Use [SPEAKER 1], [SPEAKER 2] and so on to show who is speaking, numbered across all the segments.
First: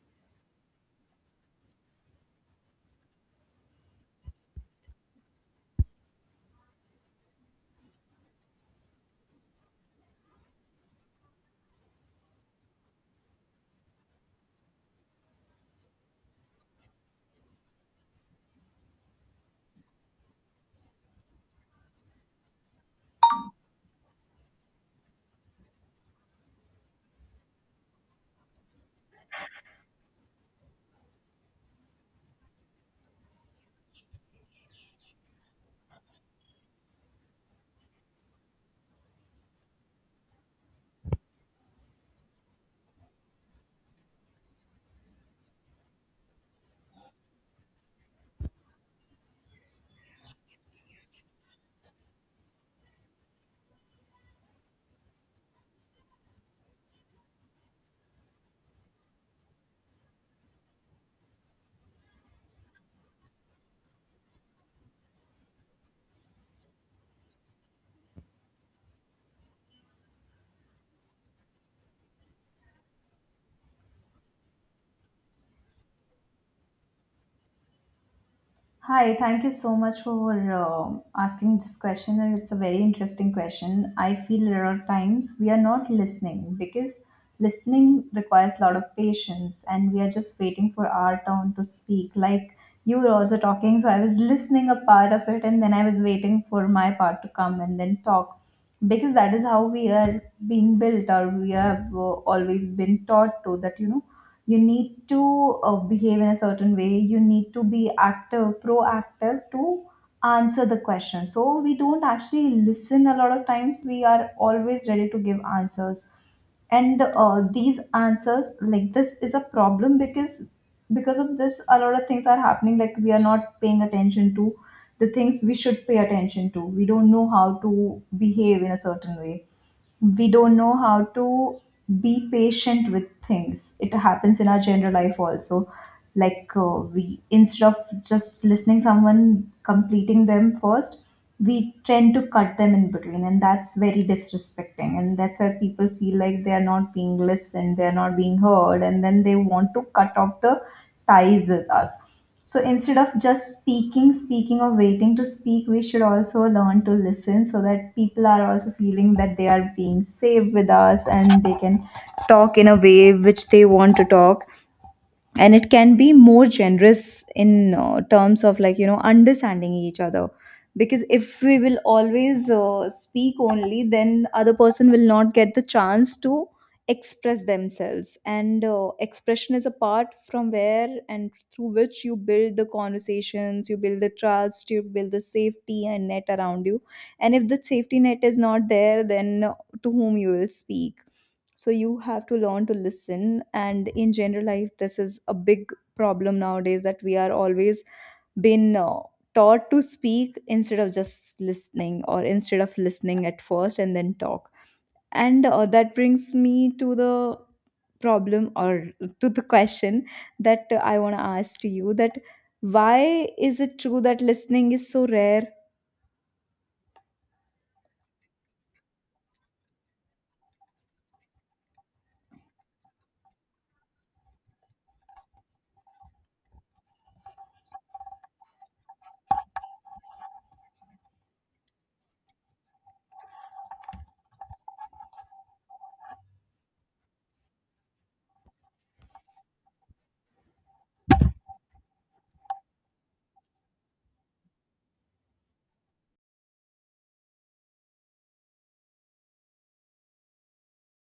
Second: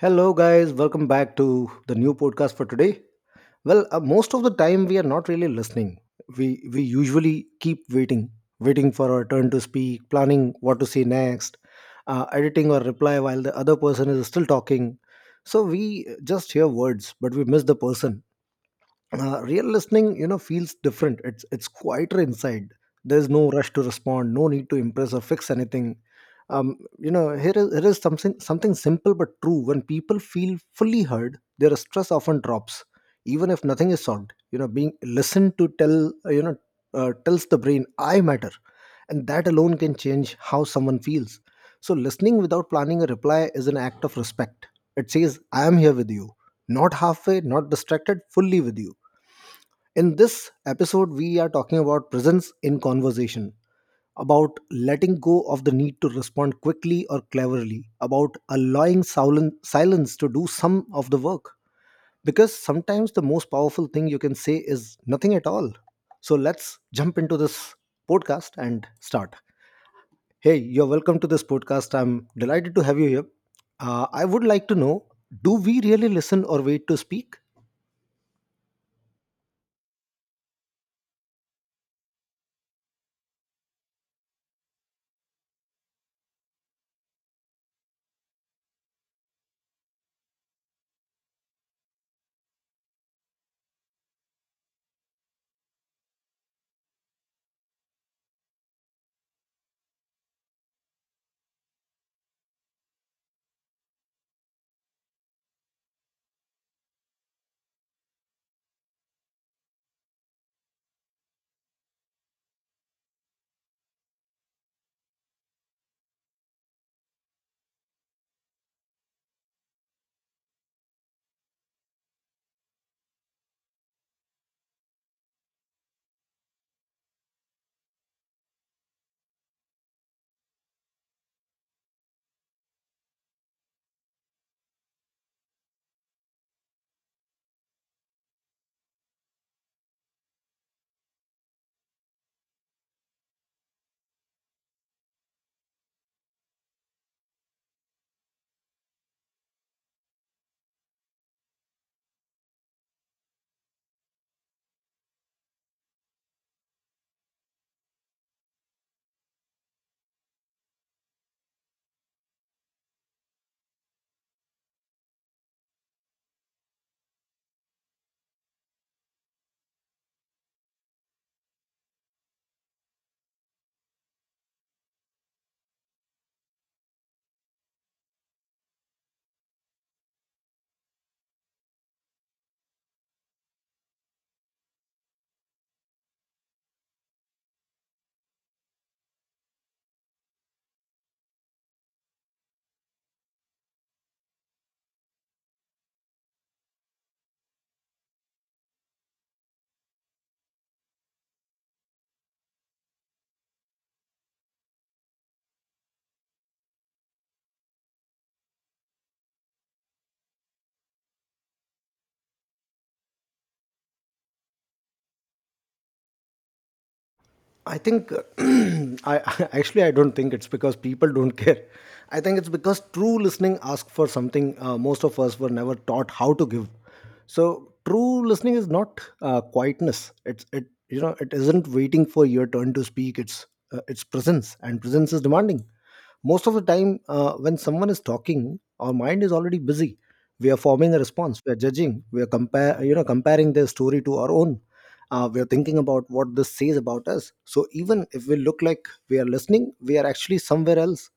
[SPEAKER 1] Hello, guys. Welcome back to the new podcast for today. Well, most of the time we are not really listening. We we usually keep waiting, waiting for our turn to speak, planning what to say next, editing or reply while the other person is still talking. So we just hear words, but we miss the person. Real listening, you know, feels different. It's quieter inside. There's no rush to respond, no need to impress or fix anything. Here is something simple but true. When people feel fully heard, their stress often drops, even if nothing is solved. You know, being listened to uh, you know tells the brain I matter, and that alone can change how someone feels. So listening without planning a reply is an act of respect. It says I am here with you, not halfway, not distracted, fully with you. In this episode, we are talking about presence in conversation, about letting go of the need to respond quickly or cleverly, about allowing silence to do some of the work. Because sometimes the most powerful thing you can say is nothing at all. So let's jump into this podcast and start. Hey, you're welcome to this podcast. I'm delighted to have you here. I would like to know, do we really listen or wait to speak?
[SPEAKER 2] Hi, thank you so much for asking this question. And it's a very interesting question. I feel a lot of times we are not listening because listening requires a lot of patience and we are just waiting for our turn to speak. Like you were also talking, so I was listening a part of it and then I was waiting for my part to come and then talk because that is how we are being built or we have always been taught to that, you know you need to behave in a certain way, you need to be active proactive to answer the question. So we don't actually listen, a lot of times we are always ready to give answers. And these answers, like this is a problem because of this a lot of things are happening, like we are not paying attention to the things we should pay attention to, we don't know how to behave in a certain way, we don't know how to be patient with things. It happens in our general life also, like we, instead of just listening someone, completing them first, we tend to cut them in between, and that's very disrespecting, and that's why people feel like they are not being listened, they're not being heard, and then they want to cut off the ties with us. So instead of just speaking or waiting to speak, we should also learn to listen so that people are also feeling that they are being safe with us and they can talk in a way which they want to talk. And it can be more generous in terms of, like, you know, understanding each other. Because if we will always speak only, then other person will not get the chance to express themselves. And expression is a part from where and through which you build the conversations, you build the trust, you build the safety and net around you. And if the safety net is not there, then to whom you will speak? So you have to learn to listen. And in general life this is a big problem nowadays, that we are always been taught to speak instead of just listening, or instead of listening at first and then talk. And that brings me to the problem, or to the question, that I want to ask to you, that why is it true that listening is so rare?
[SPEAKER 1] I think actually I don't think it's because people don't care. I think it's because true listening asks for something most of us were never taught how to give. So true listening is not quietness. It isn't waiting for your turn to speak. It's presence, and presence is demanding. Most of the time, when someone is talking, our mind is already busy. We are forming a response. We are judging. We are compare, you know, comparing their story to our own. We are thinking about what this says about us. So even if we look like we are listening, we are actually somewhere else.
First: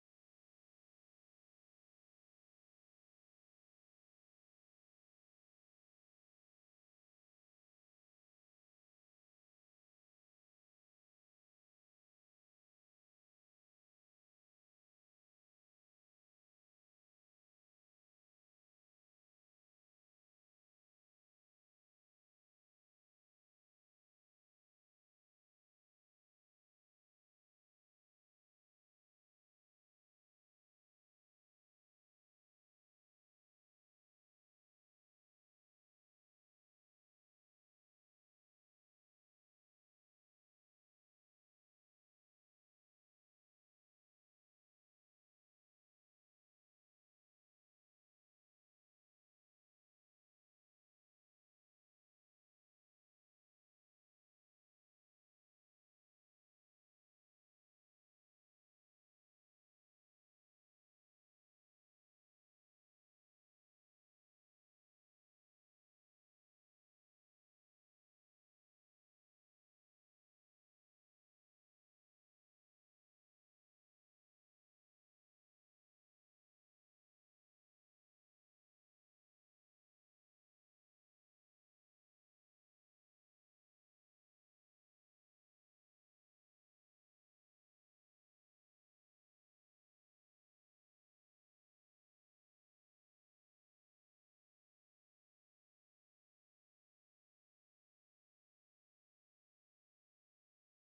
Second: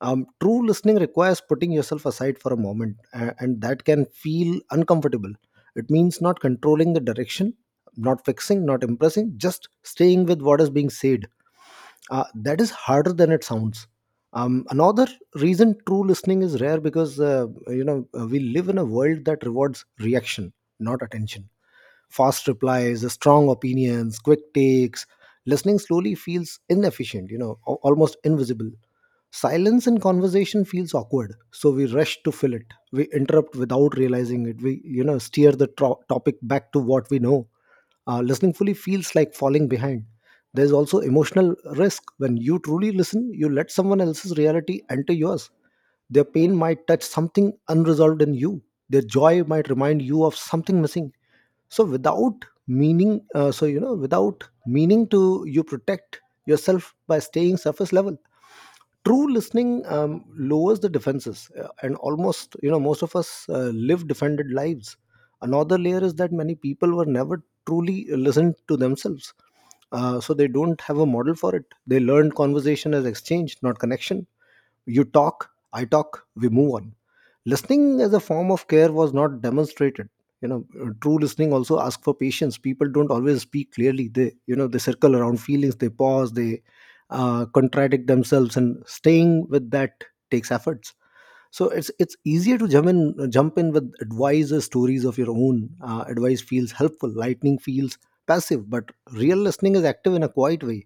[SPEAKER 1] True listening requires putting yourself aside for a moment, and that can feel uncomfortable. It means not controlling the direction, not fixing, not impressing, just staying with what is being said. That is harder than it sounds. Another reason true listening is rare: because we live in a world that rewards reaction, not attention. Fast replies, strong opinions, quick takes. Listening slowly feels inefficient, you know, almost invisible. Silence in conversation feels awkward, so we rush to fill it. We interrupt without realizing it. We, you know, steer the topic back to what we know. Listening fully feels like falling behind. There's also emotional risk. When you truly listen, you let someone else's reality enter yours. Their pain might touch something unresolved in you. Their joy might remind you of something missing. So without meaning to, you protect yourself by staying surface level. True listening lowers the defenses, and almost, you know, most of us live defended lives. Another layer is that many people were never truly listened to themselves, so they don't have a model for it. They learned conversation as exchange, not connection. You talk, I talk, we move on. Listening as a form of care was not demonstrated. You know, true listening also asks for patience. People don't always speak clearly. They, you know, they circle around feelings, they pause, they contradict themselves, and staying with that takes efforts. So it's easier to jump in with advice or stories of your own. Advice feels helpful. Lightning feels passive, but real listening is active in a quiet way.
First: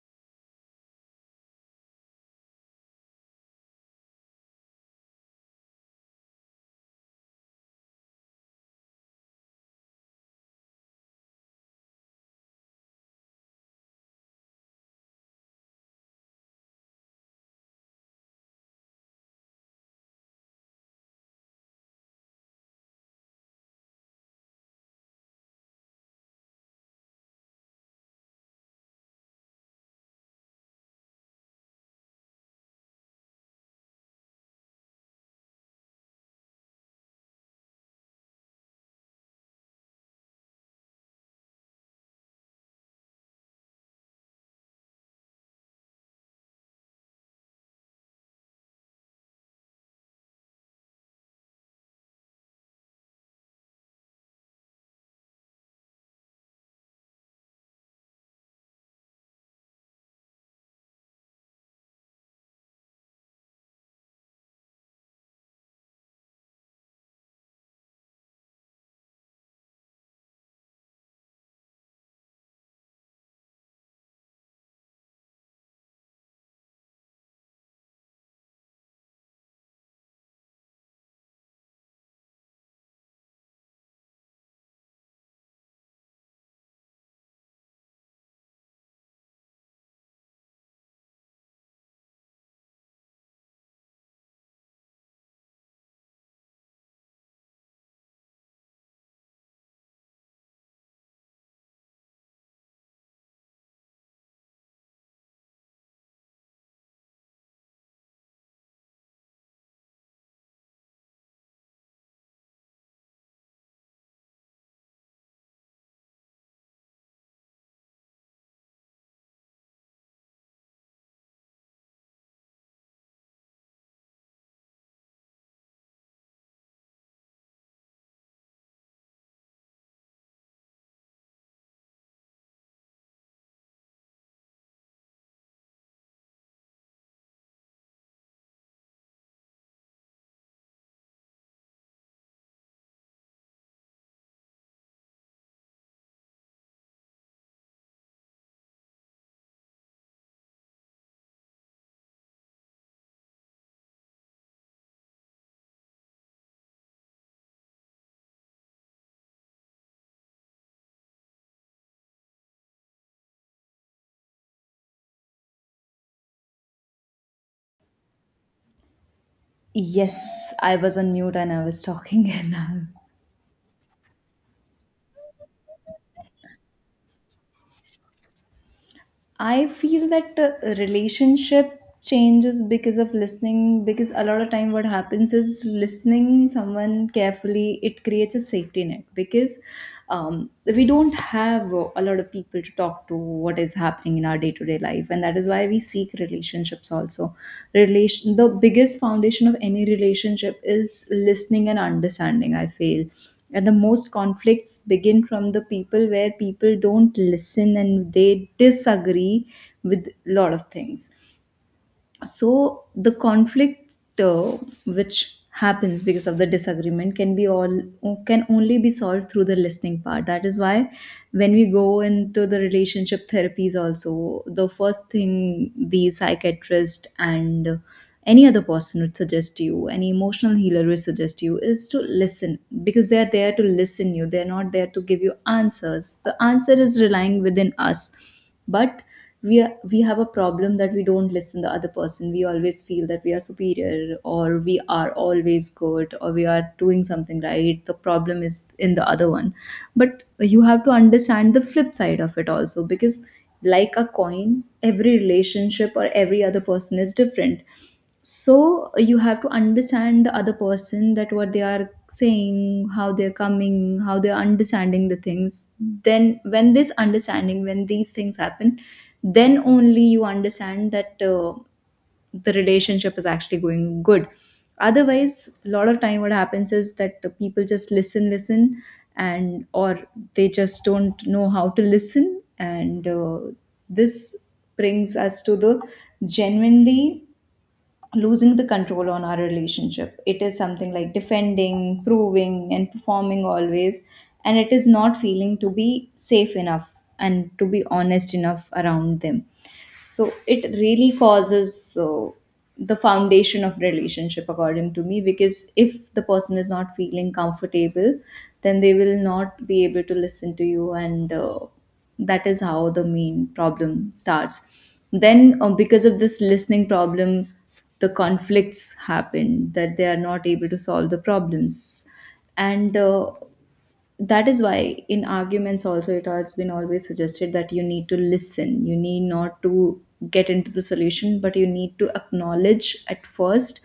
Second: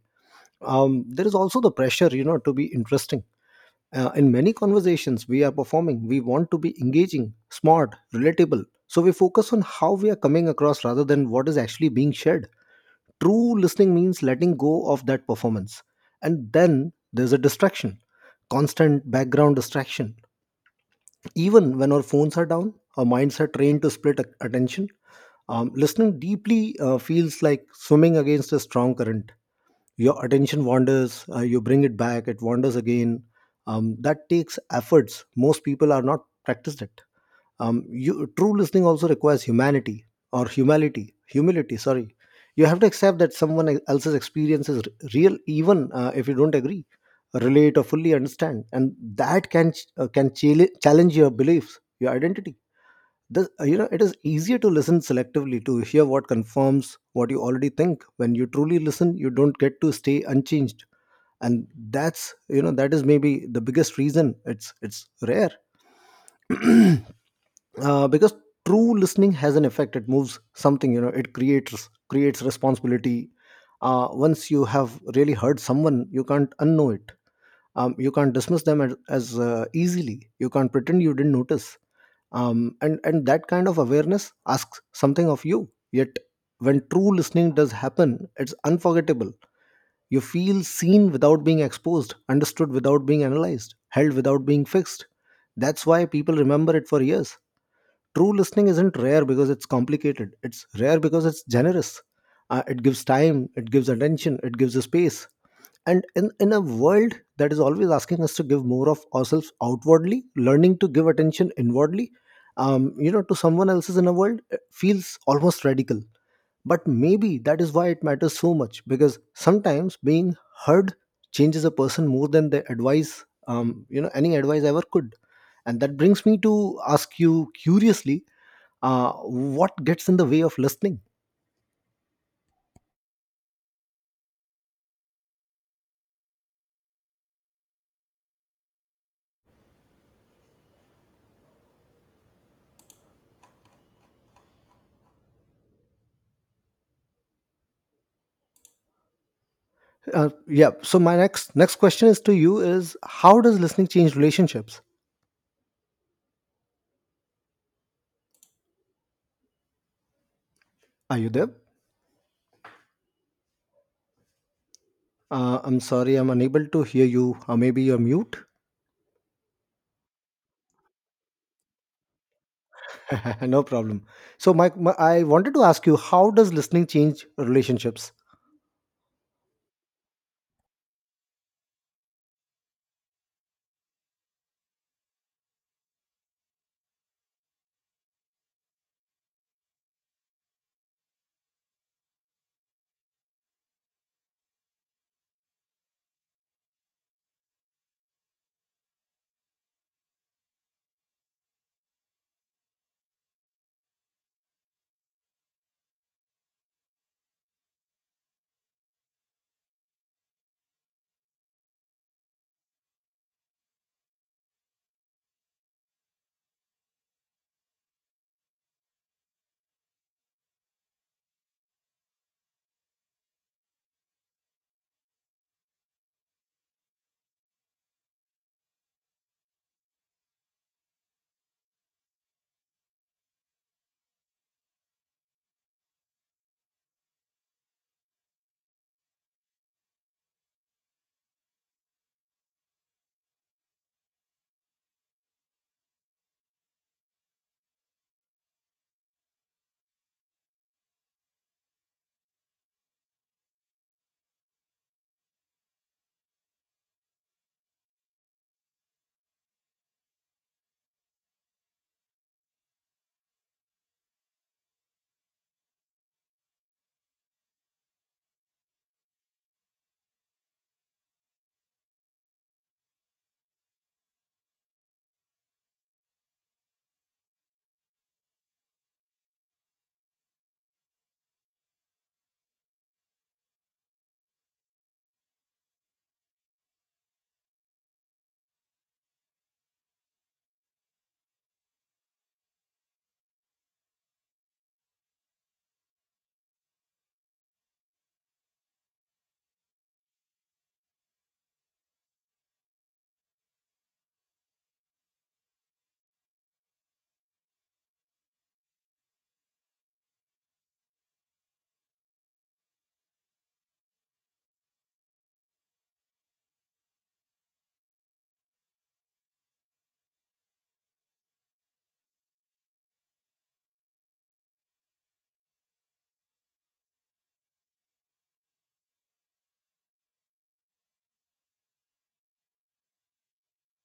[SPEAKER 1] There is also the pressure, you know, to be interesting. In many conversations we are performing. We want to be engaging, smart, relatable. So we focus on how we are coming across rather than what is actually being shared. True listening means letting go of that performance. And then there's a distraction, constant background distraction. Even when our phones are down, our minds are trained to split attention. Listening deeply feels like swimming against a strong current. Your attention wanders, you bring it back, it wanders again. That takes efforts. Most people are not practiced it. True listening also requires humanity or humility. Humility, sorry. You have to accept that someone else's experience is real, even if you don't agree, relate, or fully understand. And that can challenge your beliefs, your identity. This, it is easier to listen selectively, to hear what confirms what you already think. When you truly listen, you don't get to stay unchanged, and that's, you know, that is maybe the biggest reason it's rare. Because true listening has an effect. It moves something, you know. It creates responsibility. Once you have really heard someone, you can't unknow it. You can't dismiss them as easily. You can't pretend you didn't notice. And that kind of awareness asks something of you. Yet when true listening does happen, it's unforgettable. You feel seen without being exposed, understood without being analyzed, held without being fixed. That's why people remember it for years. True listening isn't rare because it's complicated. It's rare because it's generous. It gives time, it gives attention, it gives a space. And in a world that is always asking us to give more of ourselves outwardly, learning to give attention inwardly, to someone else's in a world feels almost radical. But maybe that is why it matters so much, because sometimes being heard changes a person more than the advice, any advice ever could. And that brings me to ask you curiously, what gets in the way of listening? Yeah, so my next question is to you is, how does listening change relationships? Are you there? I'm sorry, I'm unable to hear you. Maybe you're mute.
[SPEAKER 2] Yes, I was on mute and I was talking and
[SPEAKER 1] No problem. So Mike, my I wanted to ask you, how does listening change relationships?
[SPEAKER 2] I feel that relationship changes because of listening. Because a lot of time what happens is, listening someone carefully, it creates a safety net, because we don't have a lot of people to talk to what is happening in our day-to-day life, and that is why we seek relationships also. Relation, the biggest foundation of any relationship is listening and understanding, I feel. And the most conflicts begin from the people where people don't listen and they disagree with a lot of things. So the conflict which happens because of the disagreement can be all, can only be solved through the listening part. That is why when we go into the relationship therapies also, the first thing the psychiatrist and any other person would suggest you, any emotional healer will suggest you, is to listen, because they are there to listen you, they're not there to give you answers. The answer is relying within us. But we have a problem that we don't listen the other person, we always feel that we are superior, or we are always good, or we are doing something right, the problem is in the other one. But you have to understand the flip side of it also, because like a coin, every relationship or every other person is different. So you have to understand the other person, that what they are saying, how they're coming, how they're understanding the things. Then when this understanding, when these things happen, then only you understand that the relationship is actually going good. Otherwise a lot of time what happens is that the people just listen and or they just don't know how to listen. And this brings us to the genuinely losing the control on our relationship. It is something like defending, proving, and performing always. And it is not feeling to be safe enough and to be honest enough around them. So it really causes the foundation of relationship, according to me, because if the person is not feeling comfortable, then they will not be able to listen to you. And that is how the main problem starts. Then because of this listening problem, the conflicts happen that they are not able to solve the problems. And that is why in arguments also, it has been always suggested that you need to listen, you need not to get into the solution, but you need to acknowledge at first,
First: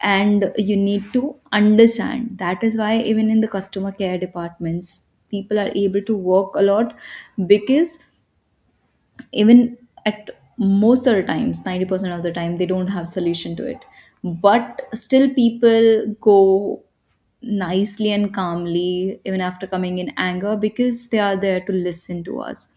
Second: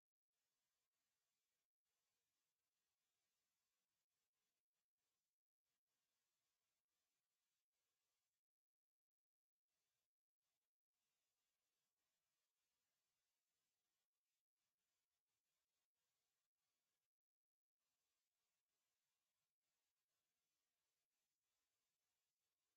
[SPEAKER 2] and you need to understand. That is why even in the customer care departments, people are able to work a lot, because even at most of the times 90% of the time they don't have solution to it, but still people go nicely and calmly even after coming in anger, because they are there to listen to us.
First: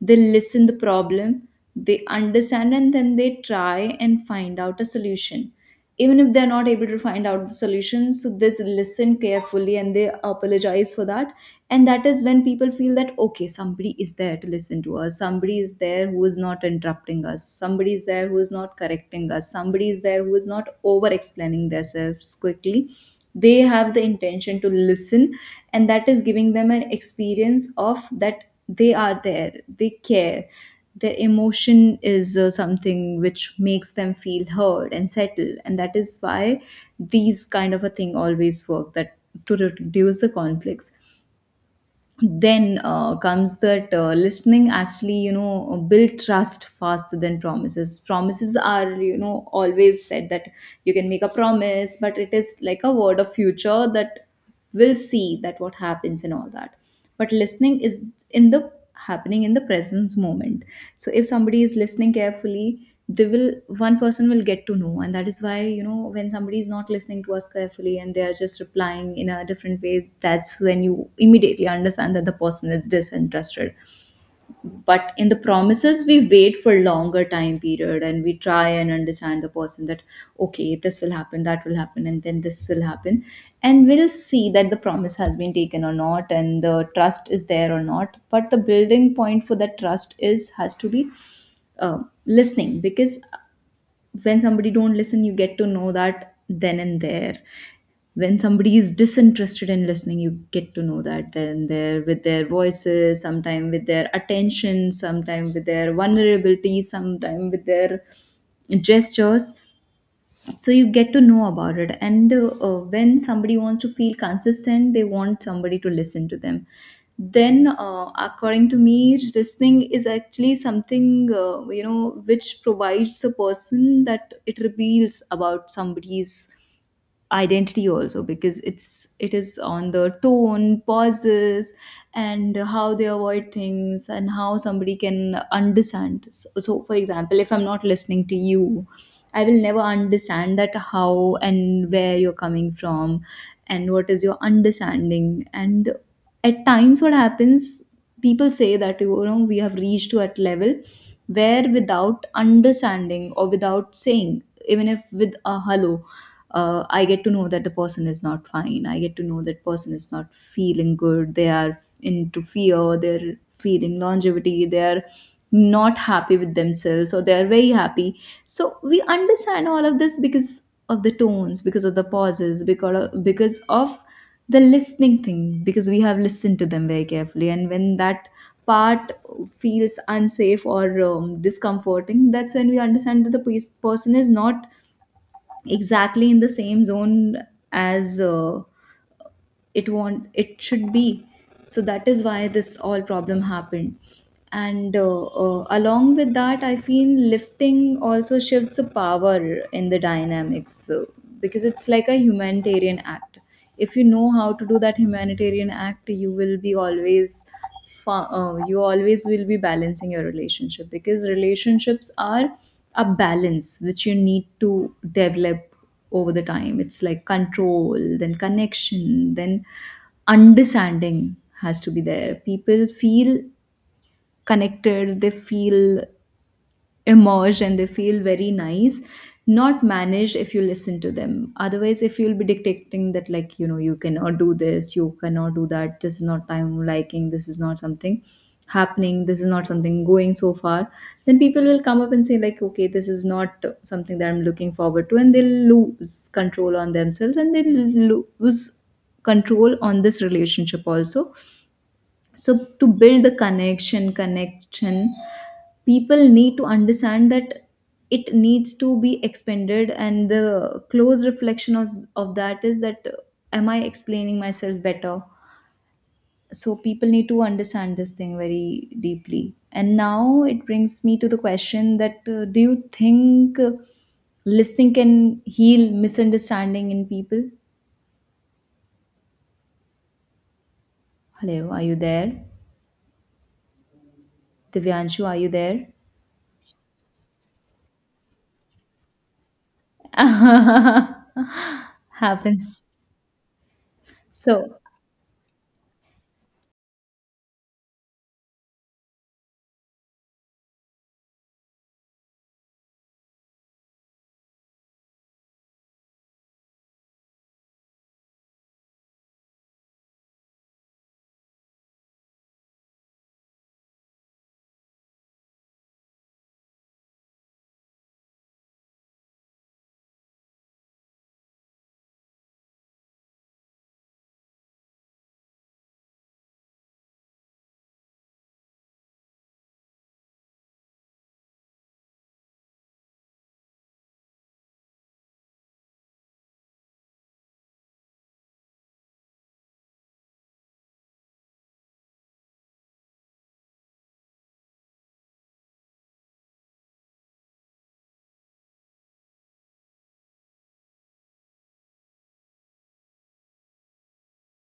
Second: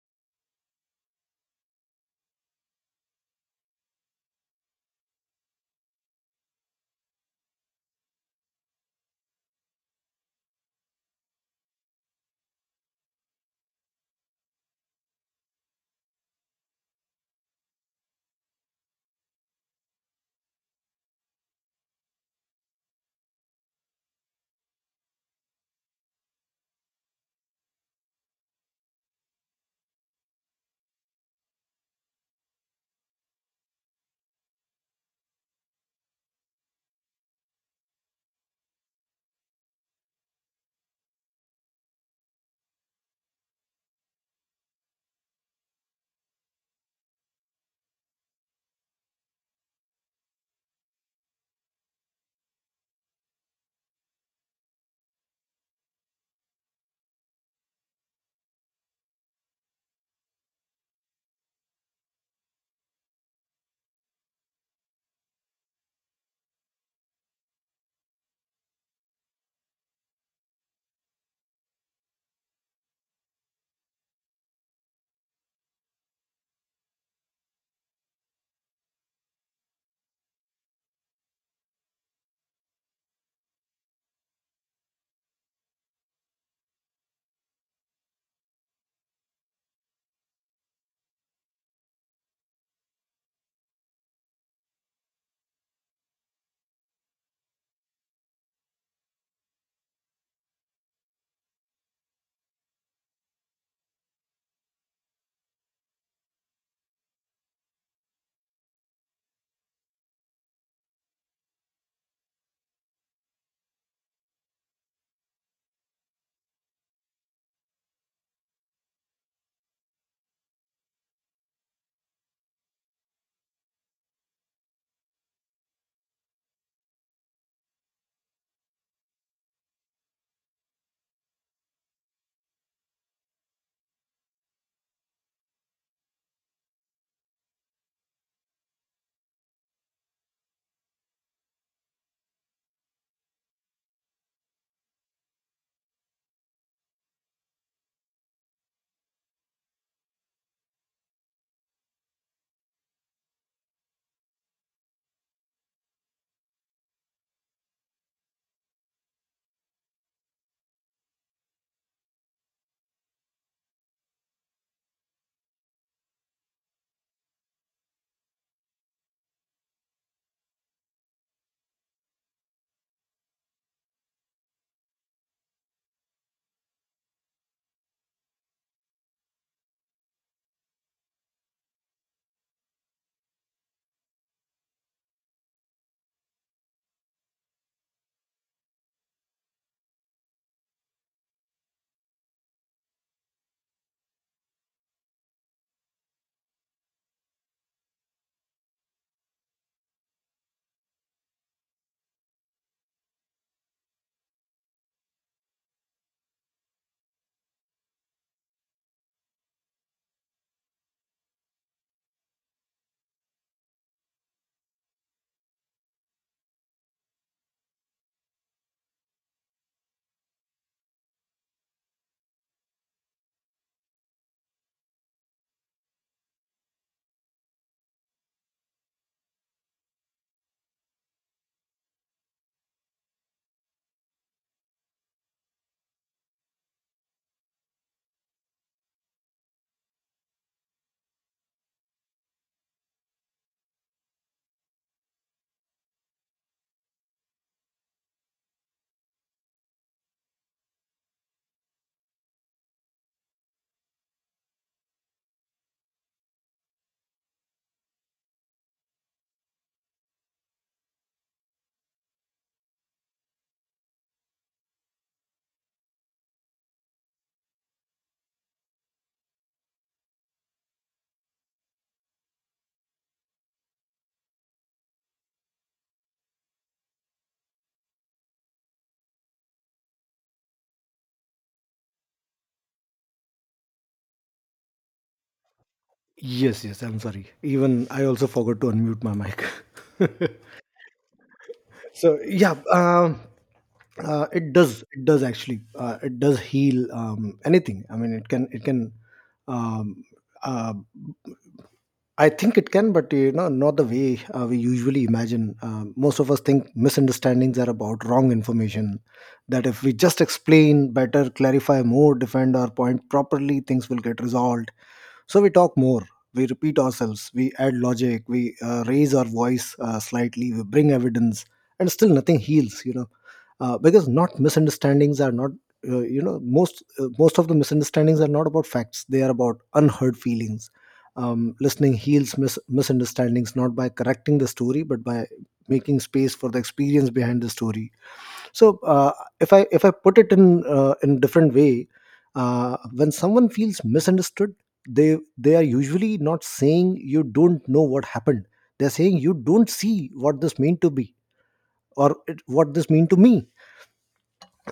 [SPEAKER 2] They listen the problem, they understand, and then they try and find out a solution. Even if they're not able to find out the solutions, so they listen carefully and they apologize for that. And that is when people feel that okay, somebody is there to listen to us, somebody is there who is not interrupting us, somebody is there who is not correcting us, somebody is there who is not over explaining themselves quickly. They have the intention to listen, and that is giving them an experience of that they are there, they care, their emotion is something which makes them feel heard and settled. And that is why these kind of a thing always work, that to reduce the conflicts. Then comes that listening actually, you know, build trust faster than promises. Promises are, you know, always said that you can make a promise, but it is like a word of future, that will see that what happens and all that. But listening is in the happening, in the presence moment. So if somebody is listening carefully, they will, one person will get to know. And that is why, you know, when somebody is not listening to us carefully and they are just replying in a different way, that's when you immediately understand that the person is disinterested. But in the promises we wait for longer time period, and we try and understand the person that okay, this will happen, that will happen, and then this will happen. And we'll see that the promise has been taken or not and the trust is there or not. But the building point for that trust is, has to be uh, listening. Because when somebody don't listen, you get to know that then and there. When somebody is disinterested in listening, you get to know that then and there, with their voices sometime, with their attention sometime, with their vulnerability sometime, with their gestures. So you get to know about it. And when somebody wants to feel consistent, they want somebody to listen to them. Then according to me, listening is actually something, you know, which provides the person that it reveals about somebody's identity also, because it's, it is on the tone, pauses, and how they avoid things, and how somebody can understand. So for example, if I'm not listening to you, I will never understand that how and where you're coming from, and what is your understanding. And at times, what happens, people say that, you know, we have reached to that level where without understanding or without saying, even if with a hello, I get to know that the person is not fine. I get to know that person is not feeling good. They are into fear. They're feeling longevity. They are not happy with themselves, or they're very happy. So we understand all of this because of the tones, because of the pauses, because of the listening thing, because we have listened to them very carefully. And when that part feels unsafe or discomforting, that's when we understand that the person is not exactly in the same zone as it want it should be. So that is why this all problem happened. And along with that, I feel lifting also shifts the power in the dynamics, because it's like a humanitarian act. If you know how to do that humanitarian act, you will be always you always will be balancing your relationship, because relationships are a balance which you need to develop over the time. It's like control, then connection, then understanding has to be there. People feel connected, they feel emerge and they feel very nice, not managed, if you listen to them. Otherwise, if you'll be dictating that, like, you know, you cannot do this, you cannot do that, this is not time liking, this is not something happening, this is not something going so far, then people will come up and say, like, okay, this is not something that I'm looking forward to, and they'll lose control on themselves, and they'll lose control on this relationship also. So to build the connection, people need to understand that it needs to be expanded, and the close reflection of that is that, am I explaining myself better? So people need to understand this thing very deeply. And now it brings me to the question that, do you think listening can heal misunderstanding in people? Hello, are you there? Divyanshu, are you there?
[SPEAKER 1] Yes, yes, I'm sorry, even I also forgot to unmute my mic. So yeah.
[SPEAKER 2] Happens.
[SPEAKER 1] It
[SPEAKER 2] So
[SPEAKER 1] does, it does, actually. It does heal anything, I mean. It can um, uh, I think it can, but you know, not the way we usually imagine. Most of us think misunderstandings are about wrong information. That if we just explain better, clarify more, defend our point properly, things will get resolved. So we talk more, we repeat ourselves, we add logic, we raise our voice slightly, we bring evidence, and still nothing heals. You know, because not misunderstandings are not. You know, most of the misunderstandings are not about facts; they are about unheard feelings. Listening heals misunderstandings not by correcting the story, but by making space for the experience behind the story. so uh, if I put it in different way, when someone feels misunderstood, they are usually not saying, you don't know what happened. They're saying, you don't see what this meant to be, or it, what this mean to me.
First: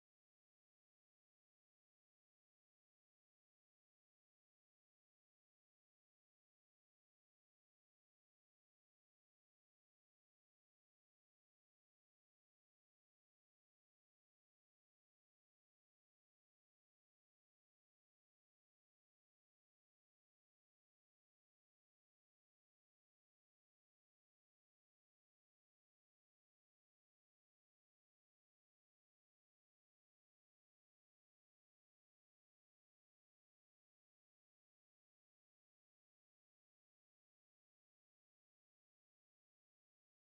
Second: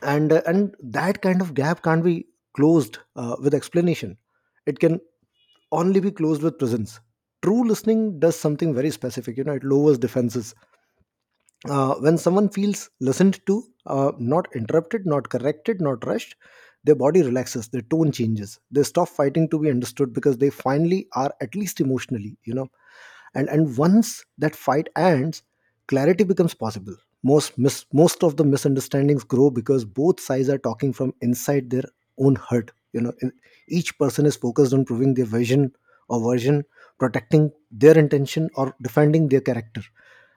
[SPEAKER 1] And that kind of gap can't be closed with explanation. It can only be closed with presence. True listening does something very specific, you know. It lowers defenses. When someone feels listened to, not interrupted, not corrected, not rushed, their body relaxes, their tone changes, they stop fighting to be understood because they finally are, at least emotionally, you know. And once that fight ends, clarity becomes possible. Most of the misunderstandings grow because both sides are talking from inside their own hurt. You know, each person is focused on proving their vision or version, protecting their intention or defending their character.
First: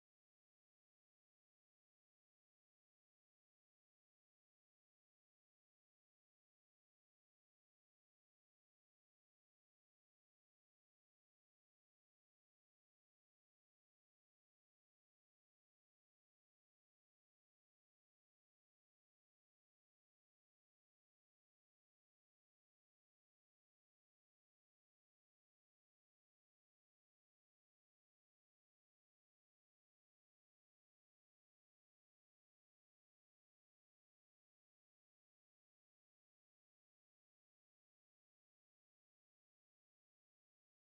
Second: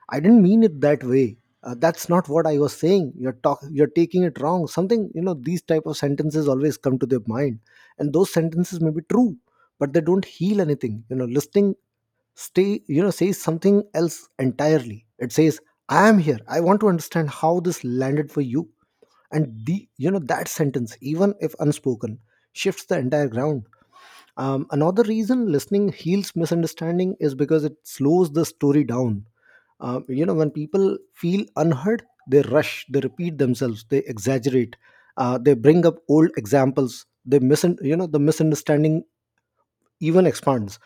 [SPEAKER 1] I didn't mean it that way. That's not what I was saying. You're taking it wrong. Something, you know, these type of sentences always come to their mind. And those sentences may be true, but they don't heal anything. You know, listening says something else entirely. It says, I am here. I want to understand how this landed for you. And that sentence, even if unspoken, shifts the entire ground. Another reason listening heals misunderstanding is because it slows the story down. When people feel unheard, they rush, they repeat themselves, they exaggerate, they bring up old examples, they mis you know the misunderstanding even expands.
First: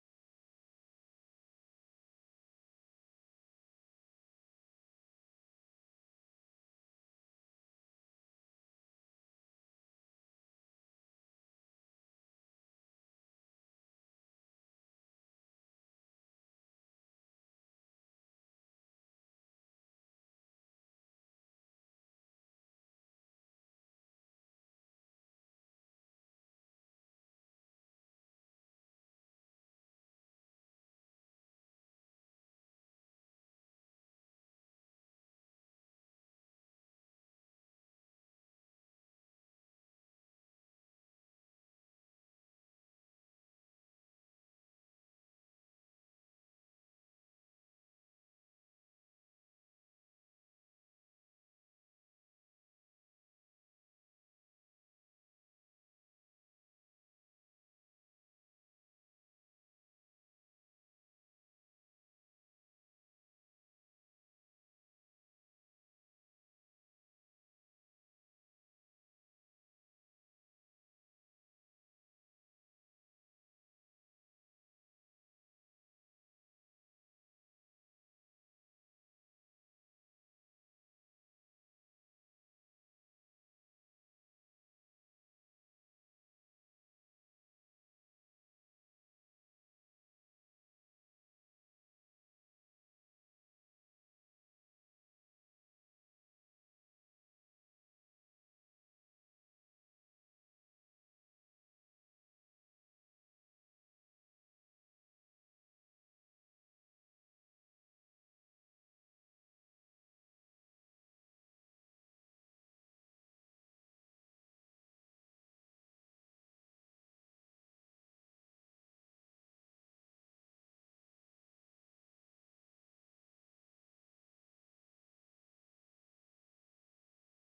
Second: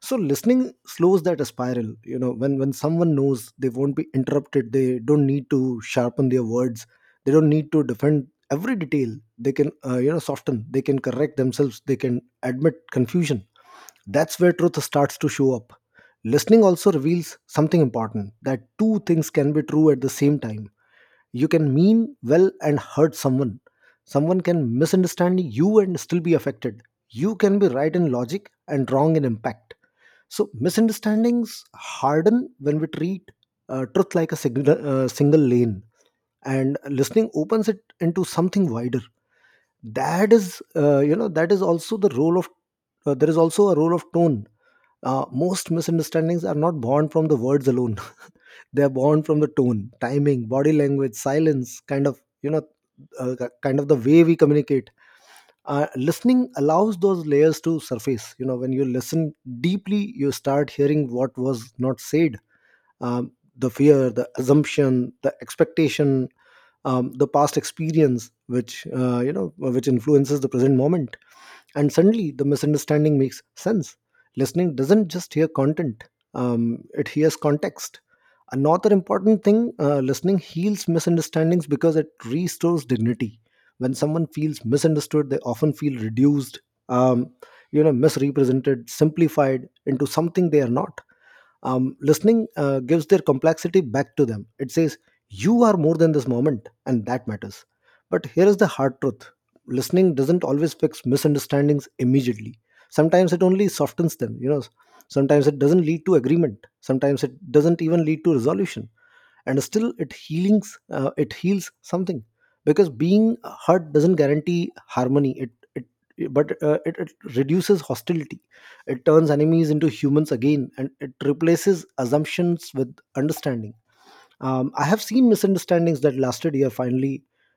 [SPEAKER 1] So listening slows that spiral. When someone knows they won't be interrupted, they don't need to sharpen their words, they don't need to defend every detail. They can soften, they can correct themselves, they can admit confusion. That's where truth starts to show up. Listening also reveals something important, that two things can be true at the same time. You can mean well and hurt someone. Someone can misunderstand you and still be affected. You can be right in logic and wrong in impact. So misunderstandings harden when we treat truth like a single, single lane, and listening opens it into something wider. That is also the role of there is also a role of tone. Most misunderstandings are not born from the words alone. They are born from the tone, timing, body language, silence, kind of, uh, kind of the way we communicate. Listening allows those layers to surface. You know, when you listen deeply, you start hearing what was not said. The fear, the assumption, the expectation, the past experience, which which influences the present moment, and suddenly the misunderstanding makes sense. Listening doesn't just hear content, it hears context. Another important thing, listening heals misunderstandings because it restores dignity. When someone feels misunderstood, they often feel reduced, um, misrepresented, simplified into something they are not. Listening gives their complexity back to them. It says, you are more than this moment, and that matters. But here is the hard truth. Listening doesn't always fix misunderstandings immediately. Sometimes it only softens them. You know, sometimes it doesn't lead to agreement, sometimes it doesn't even lead to resolution, and still it healings, it heals something. Because being hurt doesn't guarantee harmony. It it but uh, it, it reduces hostility. It turns enemies into humans again, and it replaces assumptions with understanding. I have seen misunderstandings that lasted year finally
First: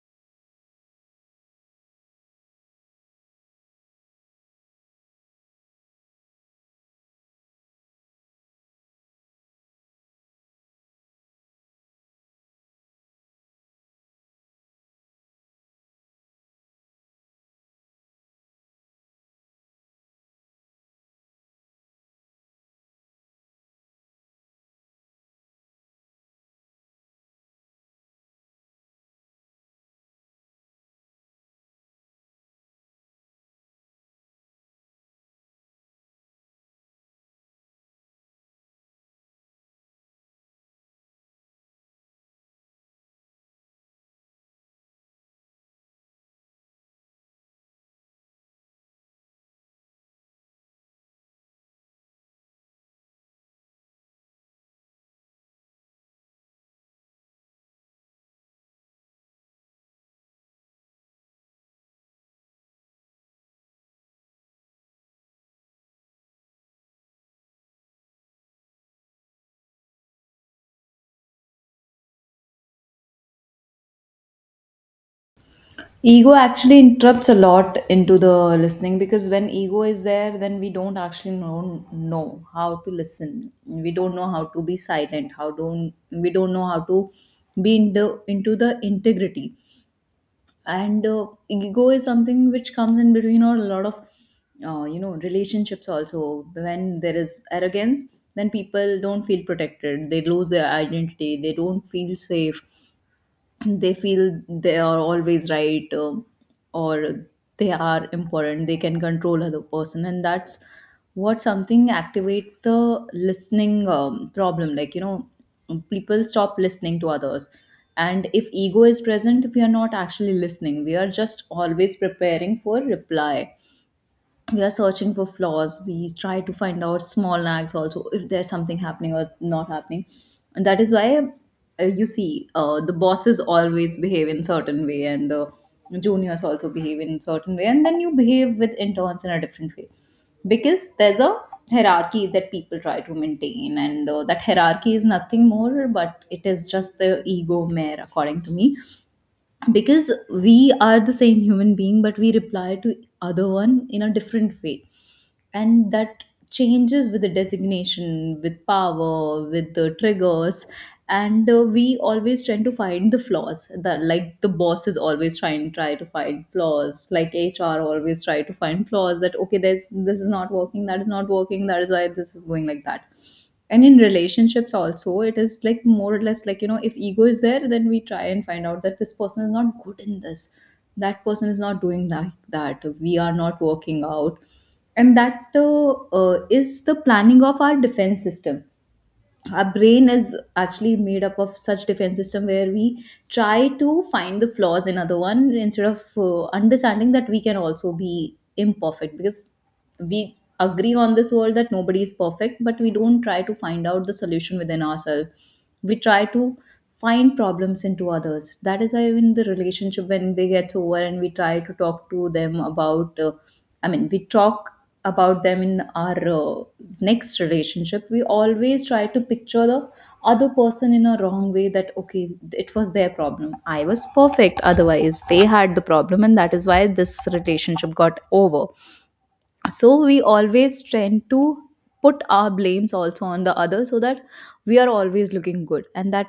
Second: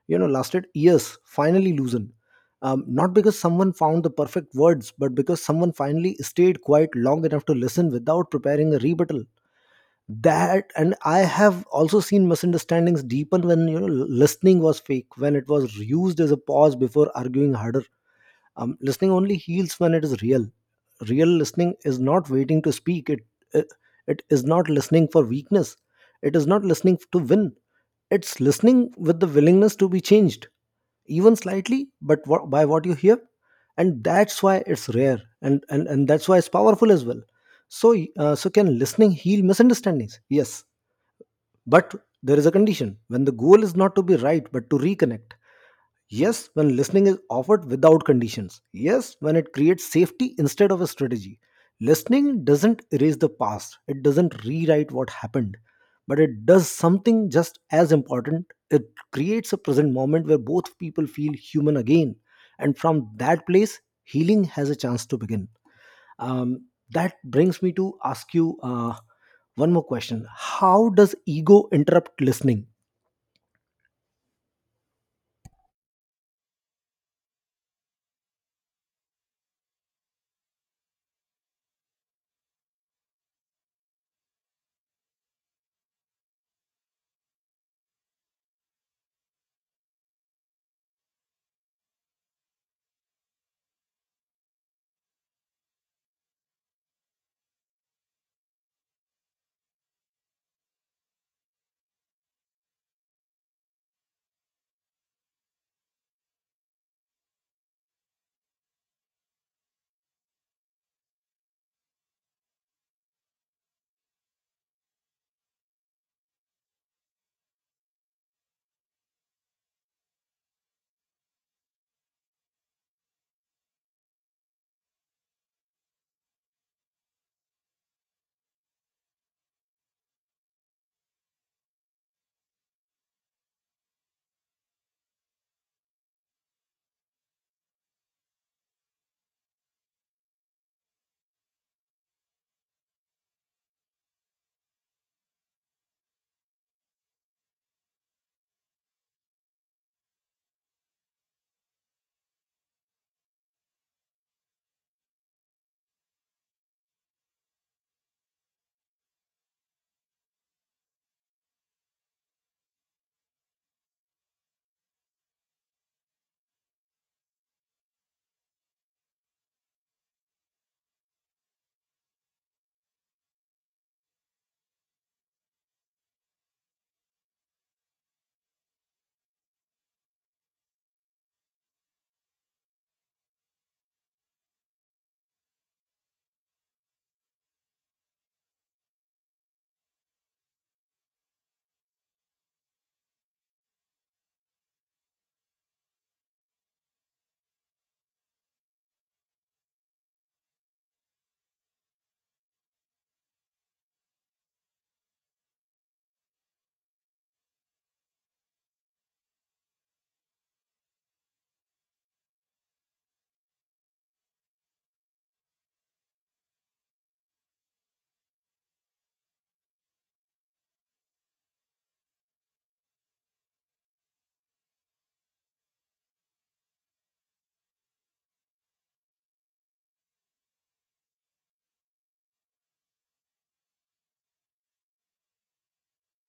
[SPEAKER 1] you know lasted years finally loosen, not because someone found the perfect words, but because someone finally stayed quiet long enough to listen without preparing a rebuttal. That And I have also seen misunderstandings deepen when, you know, listening was fake, when it was used as a pause before arguing harder. Listening only heals when it is real. Real listening is not waiting to speak. It it is not listening for weakness, it is not listening to win. It's listening with the willingness to be changed, even slightly, but by what you hear. And that's why it's rare, and that's why it's powerful as well. So can listening heal misunderstandings? Yes. But there is a condition. When the goal is not to be right but to reconnect. Yes, when listening is offered without conditions. Yes, when it creates safety instead of a strategy. Listening doesn't erase the past, it doesn't rewrite what happened, but it does something just as important. It creates a present moment where both people feel human again. And from that place, healing has a chance to begin. Um, that brings me to ask you one more question. How does ego interrupt listening?
[SPEAKER 2] ego actually interrupts a lot into the listening, because when ego is there, then we don't actually know how to listen. We don't know how to be silent. How don't we don't know how to be in the, into the integrity. And ego is something which comes in between or a lot of you know, relationships also. When there is arrogance, then people don't feel protected. They lose their identity. They don't feel safe, they feel they are always right, or they are important, they can control other person, and that's what something activates the listening, problem, like, you know, people stop listening to others. And if ego is present, we are not actually listening, we are just always preparing for reply. We are searching for flaws, we try to find out small nags also, if there's something happening or not happening. And that is why, you see, the bosses always behave in certain way, and the juniors also behave in certain way, and then you behave with interns in a different way, because there's a hierarchy that people try to maintain. And that hierarchy is nothing more but it is just the ego mare, according to me, because we are the same human being, but we reply to other one in a different way. And that changes with the designation, with power, with the triggers. And we always tend to find the flaws, that like the boss is always trying try to find flaws, like HR always try to find flaws, that okay, there's this is not working, that is not working, that is why this is going like that. And in relationships also, it is like more or less, like, you know, if ego is there, then we try and find out that this person is not good in this, that person is not doing that, that we are not working out. And that is the planning of our defense system. Our brain is actually made up of such defense system, where we try to find the flaws in other one, instead of understanding that we can also be imperfect, because we agree on this world that nobody is perfect, but we don't try to find out the solution within ourselves. We try to find problems into others. That is why in the relationship, when they get over and we try to talk to them about, I mean, we talk about them in our next relationship. We always try to picture the other person in a wrong way, that okay, it was their problem, I was perfect, otherwise they had the problem, and that is why this relationship got over. So we always tend to put our blames also on the other, so that we are always looking good. And that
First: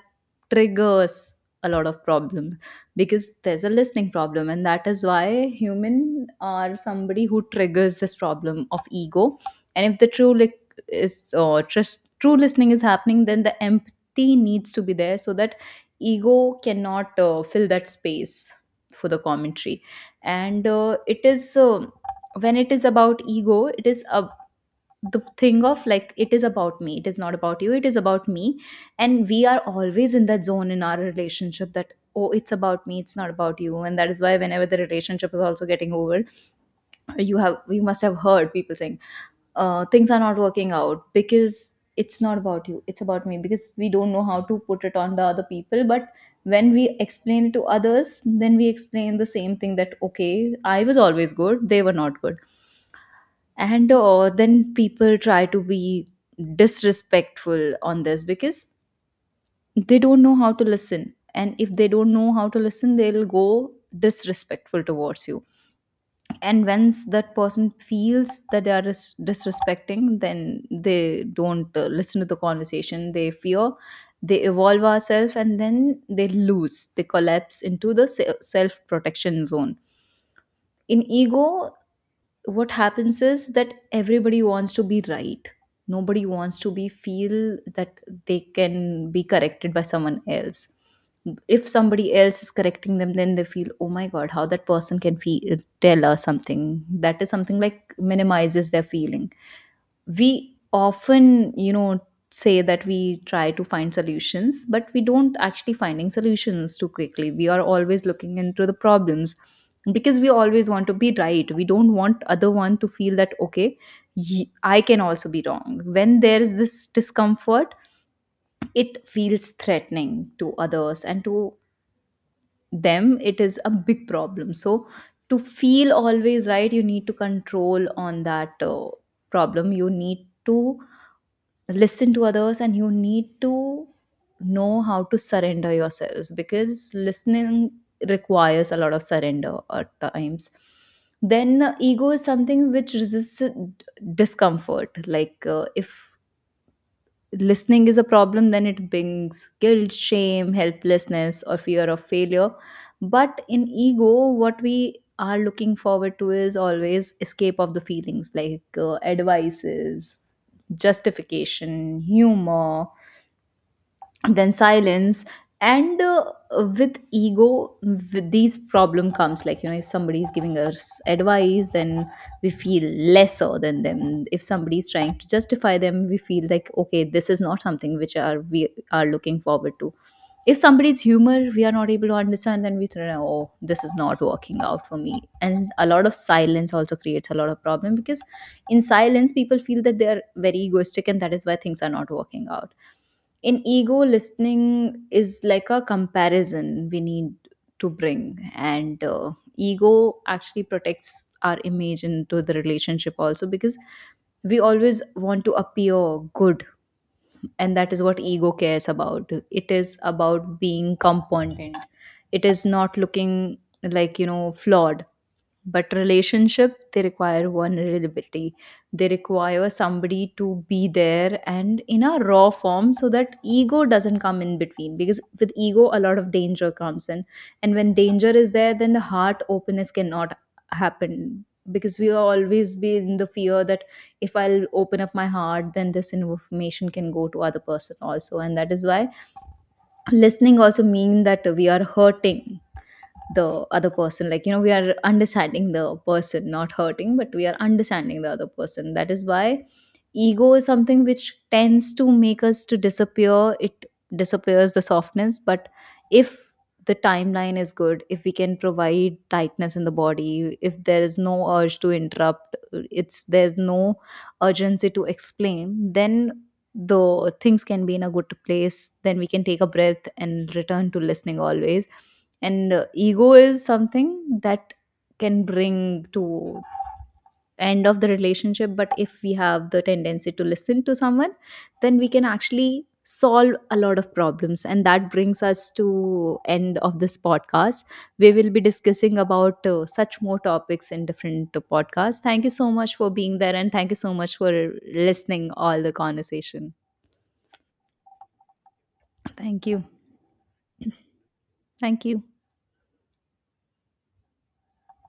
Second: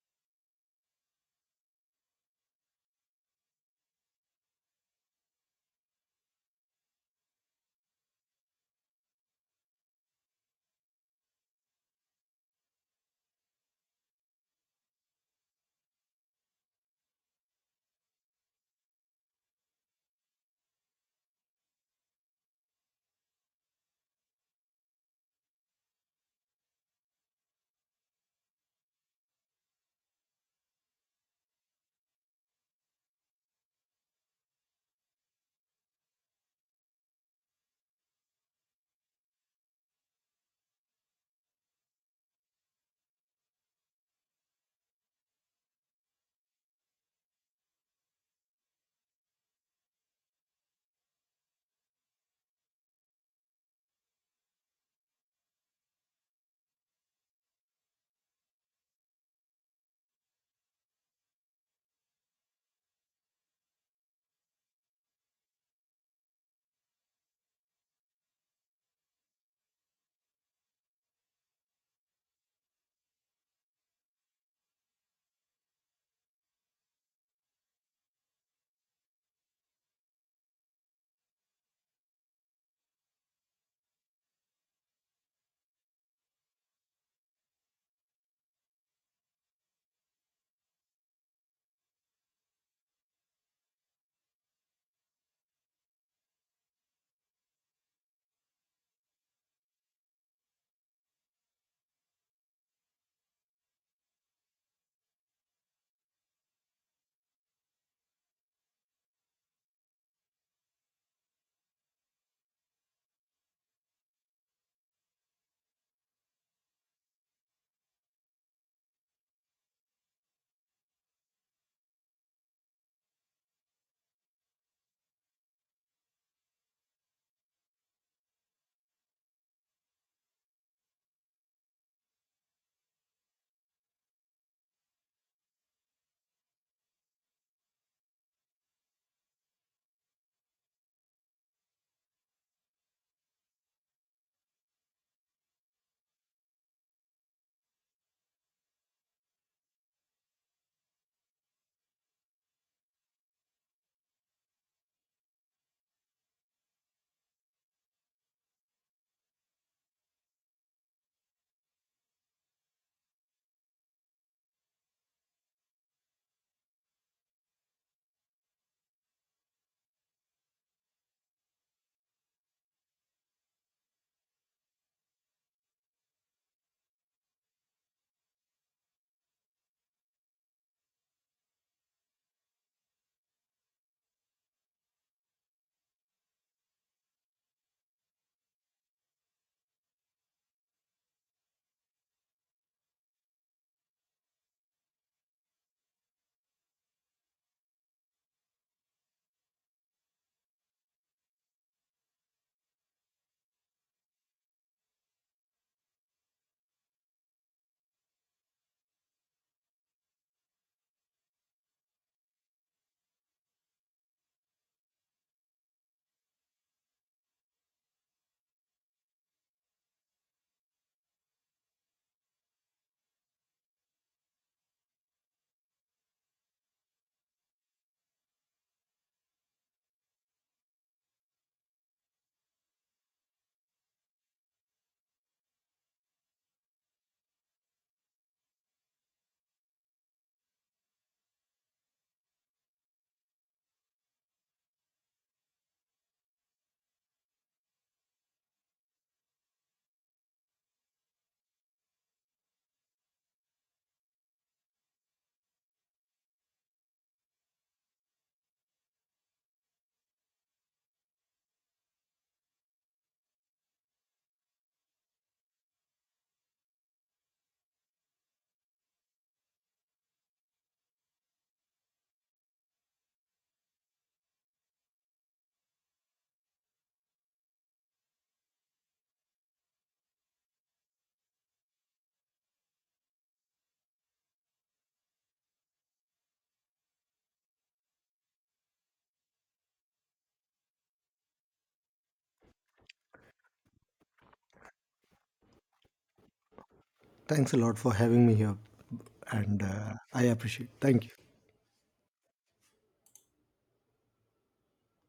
[SPEAKER 2] triggers a lot of problem, because there's a listening problem, and that is why human are somebody who triggers this problem of ego. And if the true lick is, or trust true listening is happening, then the empathy needs to be there so that ego cannot fill that space for the commentary. And it is when it is about ego, it is a, the thing of like, it is about me, it is not about you, it is about me. And we are always in that zone in our relationship, that oh, it's about me, it's not about you. And that is why whenever the relationship is also getting over, you must have heard people saying, things are not working out because it's not about you, it's about me, because we don't know how to put it on the other people. But when we explain it to others, then we explain the same thing, that okay, I was always good, they were not good. And then people try to be disrespectful on this, because they don't know how to listen. And if they don't know how to listen, they'll go disrespectful towards you. And once that person feels that they are disrespecting, then they don't listen to the conversation, they fear, they evolve ourselves, and then they lose, they collapse into the self protection zone. In ego, what happens is that everybody wants to be right. Nobody wants to be feel that they can be corrected by someone else. If somebody else is correcting them, then they feel, oh my god, how that person can feel tell us something, that is something like minimizes their feeling. We often, you know, say that we try to find solutions, but we don't actually finding solutions too quickly, we are always looking into the problems, because we always want to be right. We don't want other one to feel that okay, I can also be wrong. When there is this discomfort, it feels threatening to others, and to them it is a big problem. So to feel always right, you need to control on that problem, you need to listen to others, and you need to know how to surrender yourselves, because listening requires a lot of surrender at times. Then ego is something which resists discomfort, like if listening is a problem, then it brings guilt, shame, helplessness, or fear of failure. But in ego, what we are looking forward to is always escape of the feelings, like advices, justification, humor, then silence. And with ego, with these problem comes, like, you know, if somebody is giving us advice, then we feel lesser than them. If somebody is trying to justify them, we feel like, okay, this is not something which are we are looking forward to. If somebody's humor we are not able to understand, then we think, oh, this is not working out for me. And a lot of silence also creates a lot of problem, because in silence people feel that they are very egoistic, and that is why things are not working out. In ego, listening is like a comparison we need to bring. And ego actually protects our image into the relationship also, because we always want to appear good. And that is what ego cares about, it is about being competent, it is not looking, like, you know, flawed. But relationship, they require vulnerability, they require somebody to be there and in a raw form, so that ego doesn't come in between, because with ego a lot of danger comes in. And when danger is there, then the heart openness cannot happen, because we always be in the fear that if I'll open up my heart, then this information can go to other person also. And that is why listening also mean that we are hurting the other person, like, you know, we are understanding the person, not hurting, but we are understanding the other person. That is why ego is something which tends to make us to disappear, it disappears the softness. But if the timeline is good, if we can provide tightness in the body, if there is no urge to interrupt, it's there's no urgency to explain, then the things can be in a good place, then we can take a breath and return to listening always. And ego is something that can bring to end of the relationship. But if we have the tendency to listen to someone, then we can actually solve a lot of problems. And that brings us to end of this podcast. We will be discussing about such more topics in different podcasts. Thank you so much for being there, and thank you so much for listening all the conversation.
[SPEAKER 1] Thanks a lot for having me here, and
[SPEAKER 2] Thank you.
[SPEAKER 1] I appreciate. Thank you.
[SPEAKER 2] Thank you.